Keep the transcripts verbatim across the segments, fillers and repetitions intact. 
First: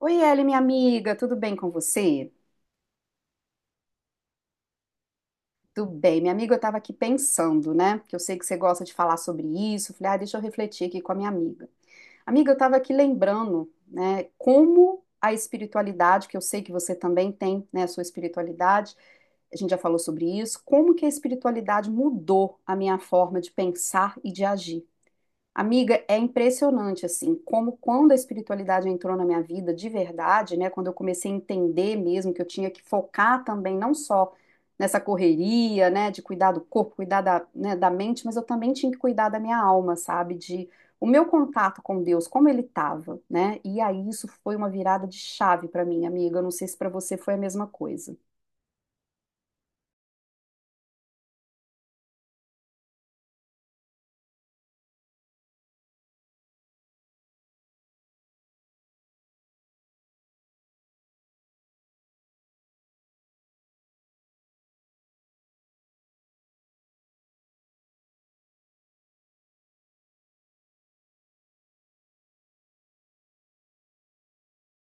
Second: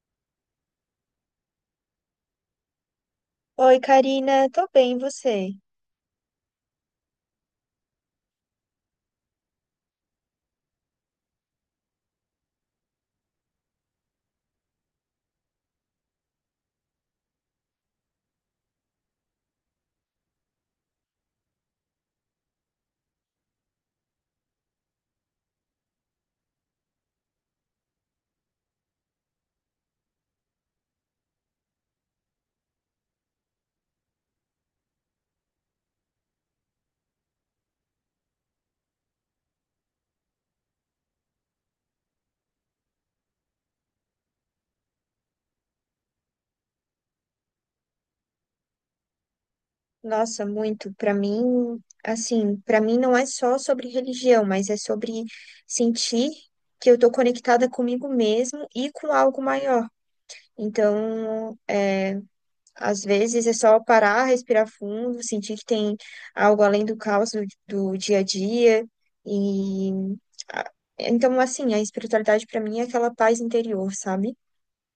Oi, Eli, minha amiga, tudo bem com você? Oi, Karina, tô bem, e você? Tudo bem, minha amiga, eu estava aqui pensando, né? Que eu sei que você gosta de falar sobre isso. Falei, ah, deixa eu refletir aqui com a minha amiga. Amiga, eu estava aqui lembrando, né, como a espiritualidade, que eu sei que você também tem, né, a sua espiritualidade, a gente já falou sobre isso, como que a espiritualidade mudou a minha forma de pensar e de agir. Amiga, é impressionante assim, como quando a espiritualidade entrou na minha vida de verdade, né, quando eu comecei a entender mesmo que eu tinha que focar também não só nessa correria, né, de cuidar do corpo, cuidar da, né, da mente, mas eu também tinha que cuidar da minha alma, sabe, de o meu contato com Deus, como ele estava, né? E aí isso foi uma virada de chave para mim, amiga. Eu não sei se para você foi a mesma coisa. Nossa, muito. Pra mim, assim, pra mim não é só sobre religião, mas é sobre sentir que eu tô conectada comigo mesmo e com algo maior. Então, é, às vezes é só parar, respirar fundo, sentir que tem algo além do caos do, do dia a dia e a- então, assim, a espiritualidade pra mim é aquela paz interior, sabe?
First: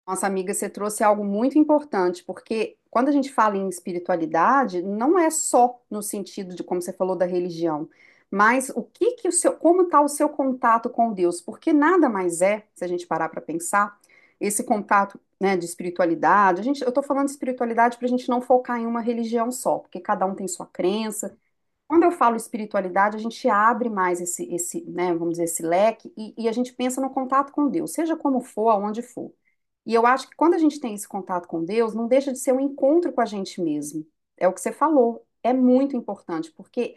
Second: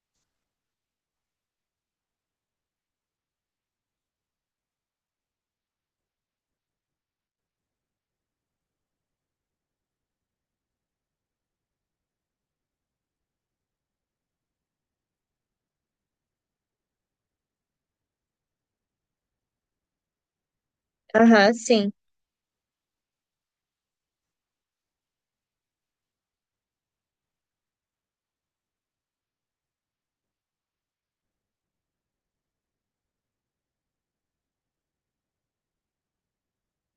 Nossa amiga, você trouxe algo muito importante, porque quando a gente fala em espiritualidade, não é só no sentido de como você falou da religião, mas o que que o seu, como está o seu contato com Deus? Porque nada mais é, se a gente parar para pensar, esse contato, né, de espiritualidade. A gente, eu estou falando de espiritualidade para a gente não focar em uma religião só, porque cada um tem sua crença, Aham, sim, quando eu falo espiritualidade, a gente abre mais esse, esse, né, vamos dizer, esse leque e, e a gente pensa no contato com Deus, seja como for, aonde for. E eu acho que quando a gente tem esse contato com Deus, não deixa de ser um encontro com a gente mesmo. É o que você falou, é muito importante, porque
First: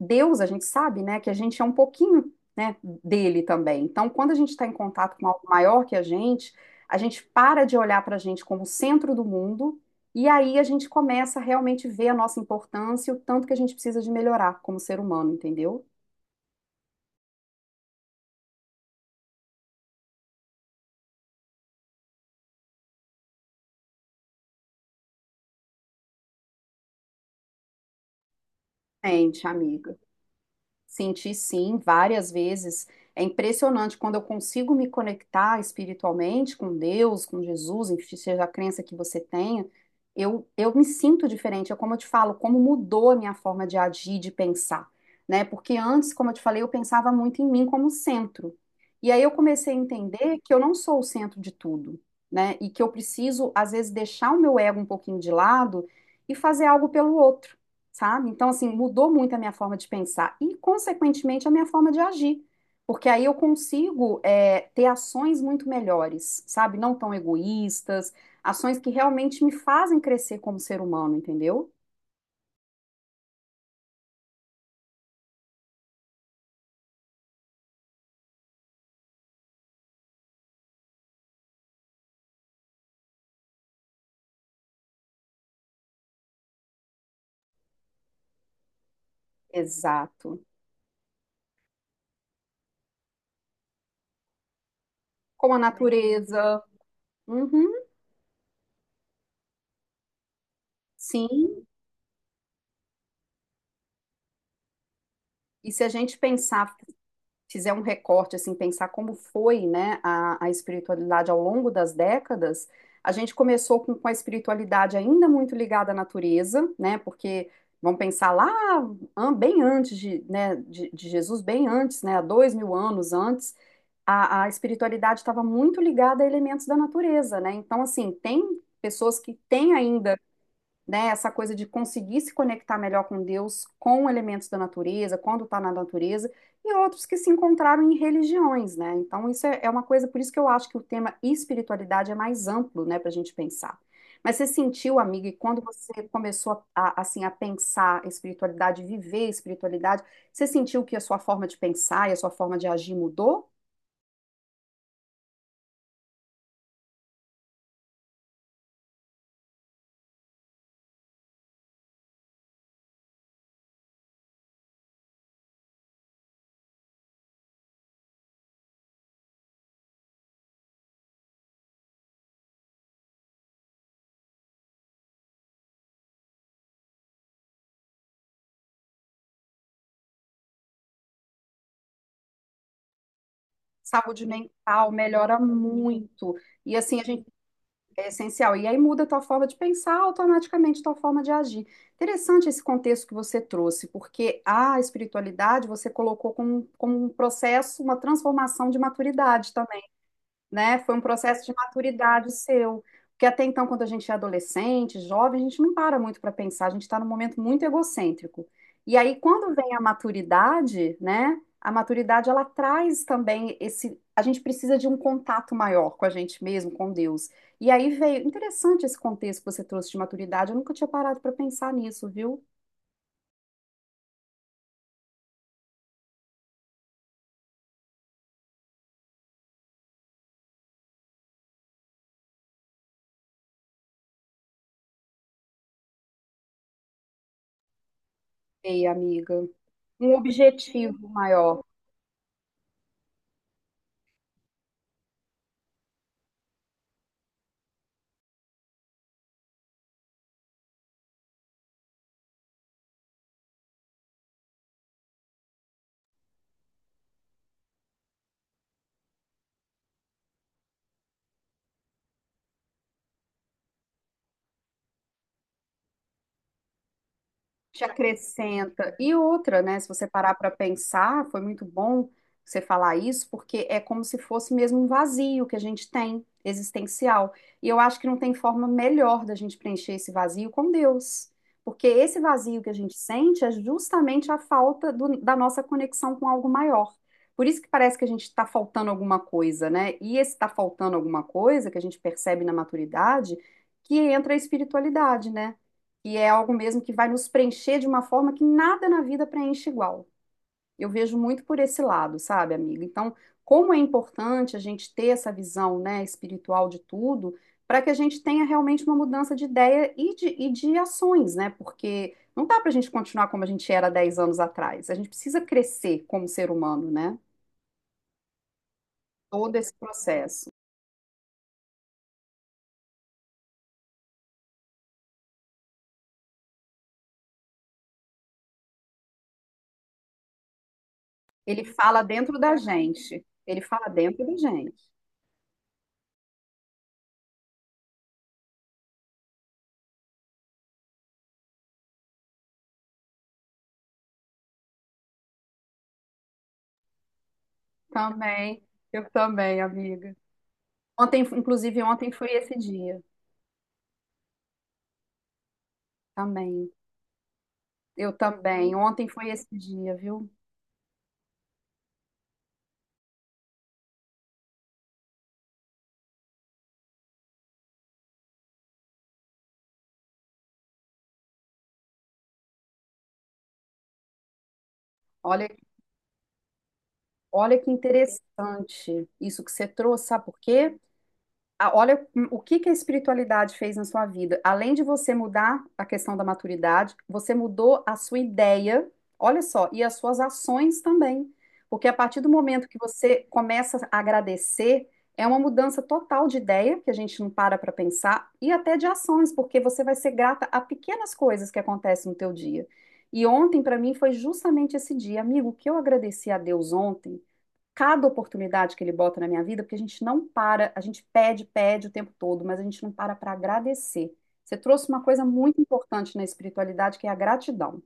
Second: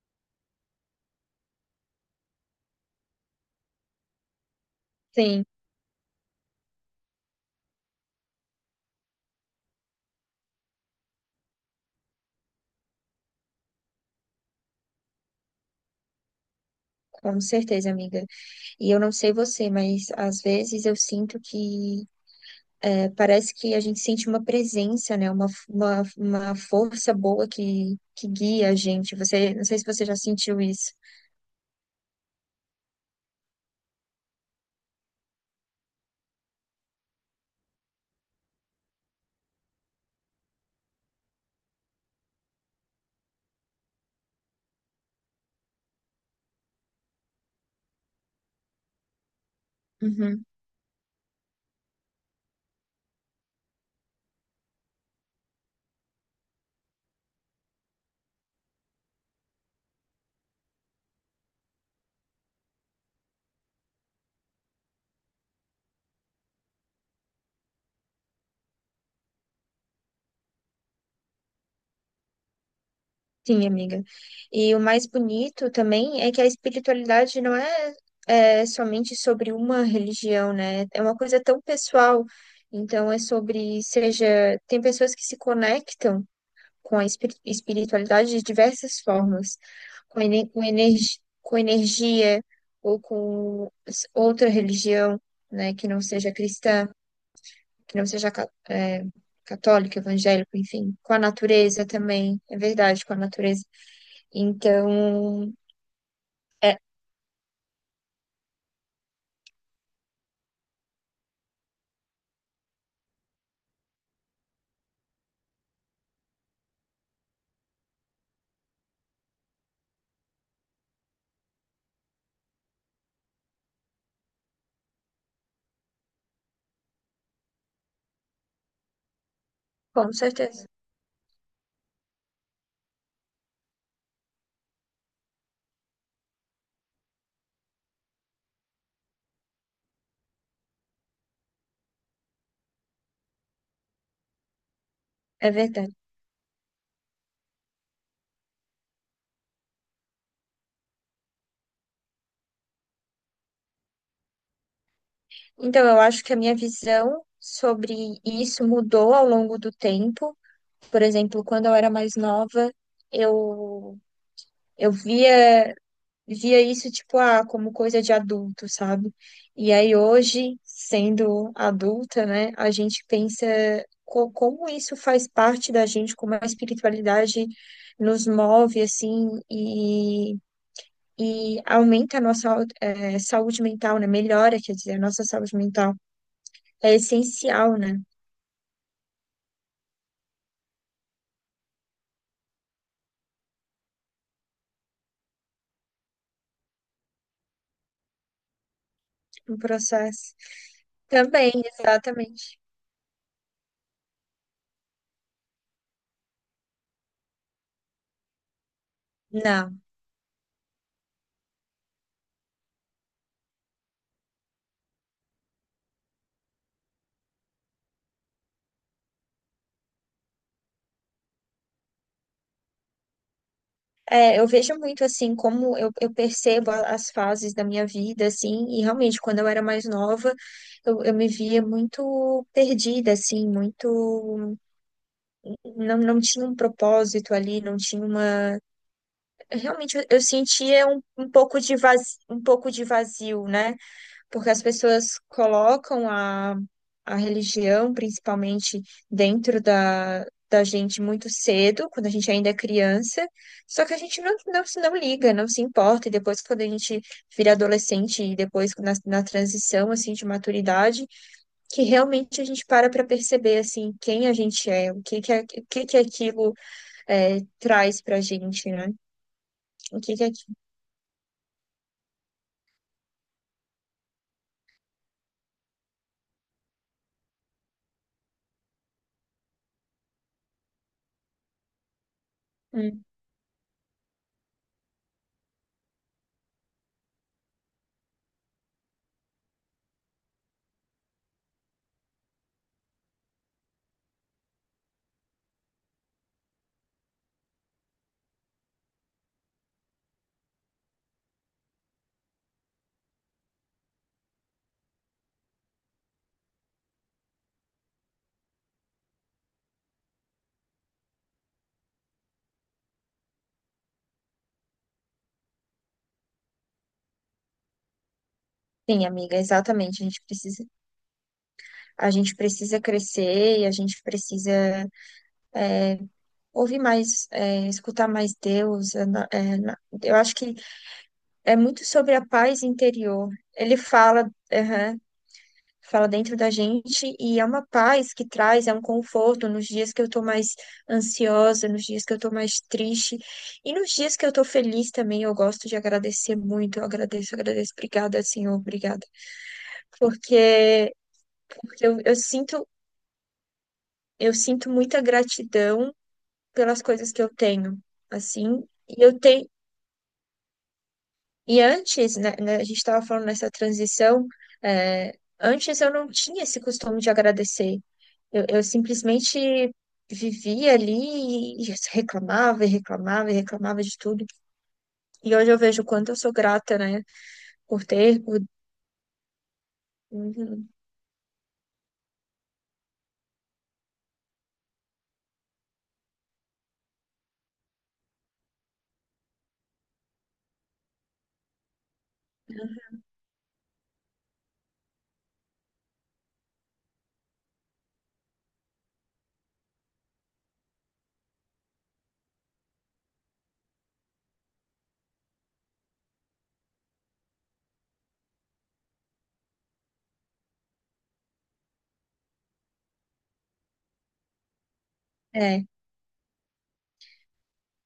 Deus, a gente sabe, né, que a gente é um pouquinho, né, dele também. Então, quando a gente está em contato com algo sim, maior que a gente, a gente para de olhar para a gente como o centro do mundo e aí a gente começa a realmente ver a nossa importância e o tanto que a gente precisa de melhorar como ser humano, entendeu? com certeza, amiga. E eu não sei você, mas às vezes eu sinto que é, parece que a gente sente uma presença, né? Uma, uma, uma força boa que, que guia a gente. Gente, Você, não sei se amiga. você já sentiu isso. Senti sim, várias vezes. É impressionante quando eu consigo me conectar espiritualmente com Deus, com Jesus, enfim, seja a crença que você tenha, eu, eu me sinto diferente. É como eu te falo, como mudou a minha forma de agir, de pensar, né? Porque antes, como eu te falei, eu pensava muito em mim como centro. E aí eu comecei a entender Uhum. que eu não sou o centro de tudo, né? E que eu preciso, às vezes, deixar o meu ego um pouquinho de lado e fazer algo pelo outro sabe? Então, assim, mudou muito a minha forma de pensar e, consequentemente, a minha forma de agir. Porque aí eu consigo é, ter ações muito melhores, sabe? Não tão egoístas, ações que realmente me fazem crescer como ser humano, entendeu? Sim, amiga. E o mais bonito também é que a espiritualidade não é, é somente sobre uma religião, né? É uma coisa tão pessoal. Então, é sobre, seja, tem pessoas que se conectam com a espir- espiritualidade de diversas formas, com, Exato. ene- com, energi- com energia ou com s- outra religião, Com a né, que não seja natureza. cristã, Uhum, não seja ca- é, católico, evangélico, enfim, com a sim. natureza também, é verdade, com a natureza. Então, E se a gente pensar é, fizer um recorte, assim, pensar como foi, né, a, a espiritualidade ao longo das décadas, a gente começou com, com a espiritualidade ainda muito ligada à natureza, né, porque vamos pensar lá bem antes de, né, de, de Jesus, bem antes, né, há dois mil anos antes, a, a espiritualidade estava muito ligada a elementos da natureza, né, então, assim, tem pessoas que têm com ainda certeza, né? Essa coisa de conseguir se conectar melhor com Deus, com elementos da natureza, quando está na natureza, e outros que se encontraram em religiões, né? Então, isso é é uma coisa, por isso que eu acho que o tema espiritualidade é mais amplo, né, para a gente pensar. Mas você sentiu, amiga, e é quando verdade. você começou a, a- assim, a pensar espiritualidade, viver espiritualidade, você sentiu que a sua forma de pensar e a sua forma de agir mudou? Então, eu acho que a minha visão sobre isso mudou ao longo do tempo. Por exemplo, quando eu era mais nova, eu, eu via. Via isso, tipo, ah, como coisa de adulto, sabe? E aí hoje, sendo adulta, né, a gente pensa co- como isso faz parte da gente, como a espiritualidade nos move, assim, e, e aumenta a nossa, au- eh, saúde mental, né? Saúde Melhora, quer mental dizer, a nossa melhora saúde mental. muito. E É assim, a gente essencial, né, é essencial. E aí muda a tua forma de pensar, automaticamente a tua forma de agir. Interessante esse contexto que você trouxe, porque a espiritualidade você colocou como, como um processo, uma transformação de maturidade. no Então, processo. né? Foi um processo Também, de maturidade exatamente. seu. Porque até então, quando a gente é adolescente, jovem, a gente não para muito para pensar, a gente está num momento muito egocêntrico. E aí, quando vem a Não. maturidade, né? A maturidade ela traz também esse. A gente precisa de um contato maior com a gente mesmo, com Deus. E aí veio. Interessante esse contexto que você trouxe de maturidade. Eu nunca tinha parado para pensar nisso, viu? É, eu vejo muito assim como eu, eu percebo a- as fases da minha vida, assim, e realmente quando eu era mais nova, eu, eu me via muito perdida, assim, muito. Não, não tinha um propósito ali, não tinha uma. Ei, amiga. Realmente eu, Um eu sentia um, objetivo um pouco maior. de vazio, um pouco de vazio, né? Porque as pessoas colocam a, a religião, principalmente, dentro da, da gente muito cedo, quando a gente ainda é criança, só que a gente não, não, se- não liga, não se importa, e depois, quando a gente vira adolescente, e depois na, na transição, assim, de maturidade, que realmente a gente para para perceber, assim, quem a gente é, o que que, é- o que, que aquilo é, Te traz pra gente, né? acrescenta. E outra, né? Se O você que que é... parar para pensar, foi muito bom você falar isso, porque é como se fosse mesmo um vazio que a gente tem, existencial. E eu acho que não tem forma melhor da gente preencher esse vazio com Deus. Porque esse vazio que a gente Hum. sente é justamente a falta do- da nossa conexão com algo maior. Por isso que parece que a gente está faltando alguma coisa, né? E esse está faltando alguma coisa que a gente percebe na maturidade, que entra a espiritualidade, né? Que é algo mesmo que vai nos preencher de uma forma que nada na vida preenche igual. Eu vejo muito por esse lado, sabe, amiga? Então, como é importante a gente ter essa visão, né, espiritual de tudo, para que a gente tenha realmente uma mudança de ideia e de, e de ações, né? Porque não dá para a gente continuar como a gente era dez anos atrás. A gente precisa crescer como ser humano, né? Sim, amiga, Todo esse exatamente, a gente processo. precisa a gente precisa crescer e a gente precisa ouvir mais, é, escutar mais Deus. É, na- é, na- eu acho que é Ele muito fala sobre a dentro da paz gente. interior. Ele Ele fala dentro fala, da gente. aham, fala dentro da gente e é uma paz que traz, é um conforto nos dias que eu tô mais ansiosa, nos dias que eu tô mais triste e nos dias que eu tô feliz também. Eu gosto de agradecer muito. Eu agradeço, agradeço. Obrigada, Senhor, Também, obrigada. eu também, amiga. Porque, Ontem, inclusive, porque eu ontem eu foi esse sinto. dia Eu sinto muita gratidão também. pelas coisas que eu tenho, Eu assim. também. E Ontem eu foi esse tenho. dia, viu? E antes, né, né, a gente estava falando nessa transição, é, antes eu não tinha esse costume de agradecer. Eu, eu simplesmente vivia ali e reclamava e reclamava e reclamava de tudo. E Olha, hoje eu vejo o quanto eu sou grata, né, olha que por ter, por... interessante isso que você trouxe, sabe por Uhum. quê? A- olha o que que a espiritualidade fez na sua vida. Além de você mudar a questão da maturidade, você mudou a sua ideia, olha só, e as suas ações também. Porque a partir do momento que você começa a agradecer, é uma mudança total de ideia, que a gente não para para pensar, e até de ações, porque você vai ser grata a pequenas coisas que acontecem no teu dia. E ontem, para mim, foi justamente esse dia. Amigo, o que eu agradeci a Deus ontem? Cada oportunidade que ele bota na minha vida, porque a gente não para, a gente pede, pede o tempo todo, mas a gente não para para agradecer. Você trouxe uma coisa muito É, importante na espiritualidade, que é a gratidão.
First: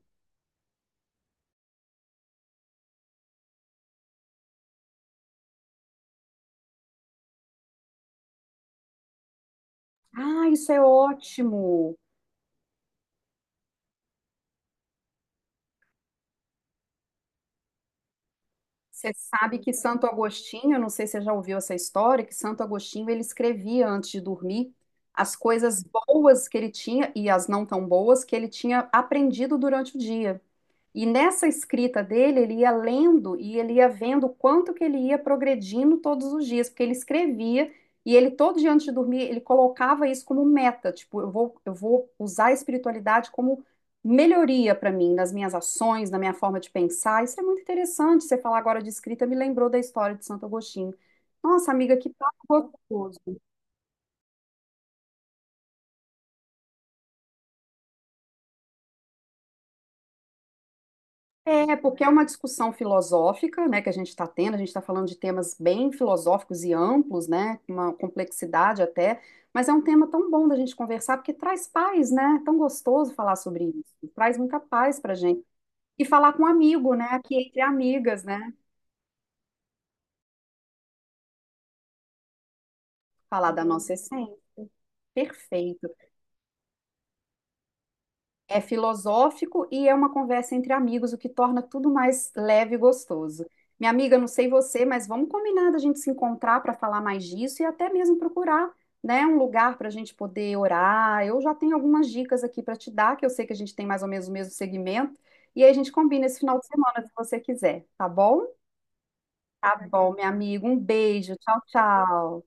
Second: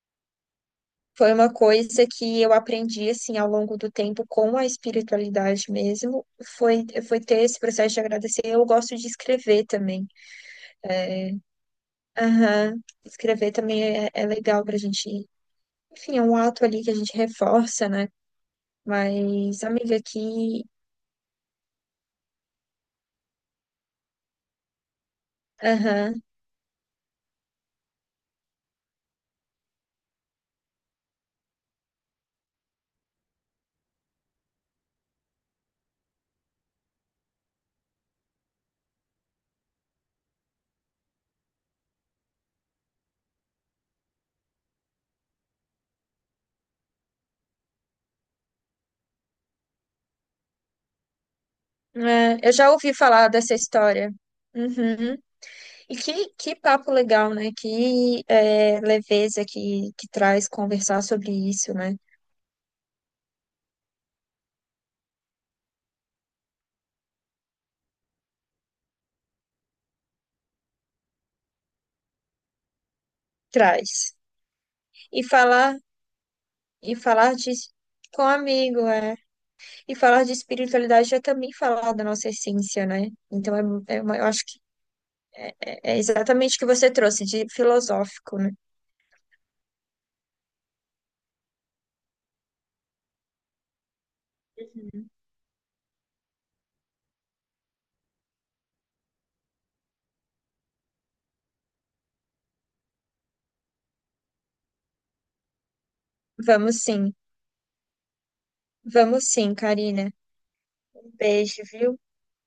foi uma coisa que eu aprendi assim ao longo do tempo com a espiritualidade mesmo, foi foi ter esse processo de agradecer. Eu gosto de escrever também. Ah, isso é É, ótimo! aham. Escrever também é, é legal pra gente. Enfim, é um ato ali que a gente reforça, né? Você sabe Mas, que amiga, Santo aqui. Agostinho, eu não sei se você já ouviu essa história, que Santo Agostinho ele escrevia antes de dormir as coisas Aham. boas que ele tinha e as não tão boas que ele tinha aprendido durante o dia. E nessa escrita dele, ele ia lendo e ele ia vendo o quanto que ele ia progredindo todos os dias, porque ele escrevia e ele todo dia antes de dormir, ele colocava isso como meta, tipo, eu vou, eu vou usar a espiritualidade como melhoria para mim, nas minhas ações, na minha forma de pensar. Isso é muito interessante, você falar agora de escrita me lembrou da história de Santo Agostinho. Nossa, amiga, que É, eu já papo ouvi falar gostoso. dessa história. Uhum. E que, que papo legal, né? Que é, leveza que, que traz conversar sobre isso, É, né? porque é uma discussão filosófica, né, que a gente está tendo, a gente está falando de temas bem filosóficos e amplos, né, com uma complexidade até, mas é um tema tão bom da gente conversar, porque traz paz, né, é tão gostoso falar sobre isso, Traz. traz muita paz pra E gente. falar, E falar com um amigo, e né, falar aqui de. entre Com amigas, né, amigo, é. E falar de espiritualidade é também falar da nossa essência, né? falar Então, da nossa é, é uma- eu essência, acho que perfeito. é exatamente o que você trouxe de filosófico, né? É filosófico e é uma conversa entre amigos, o que torna tudo mais leve e gostoso. Minha amiga, não sei você, mas Uhum. vamos combinar da gente se encontrar para falar mais disso e até mesmo procurar, né, um lugar para a gente poder orar. Eu já tenho algumas dicas aqui para te dar, que eu sei que a gente tem mais ou menos o mesmo segmento, e aí a gente combina esse final de Vamos semana, se sim, você quiser, tá bom? vamos sim, Tá Karina. bom, minha amiga, um Um beijo, tchau, beijo, viu? tchau.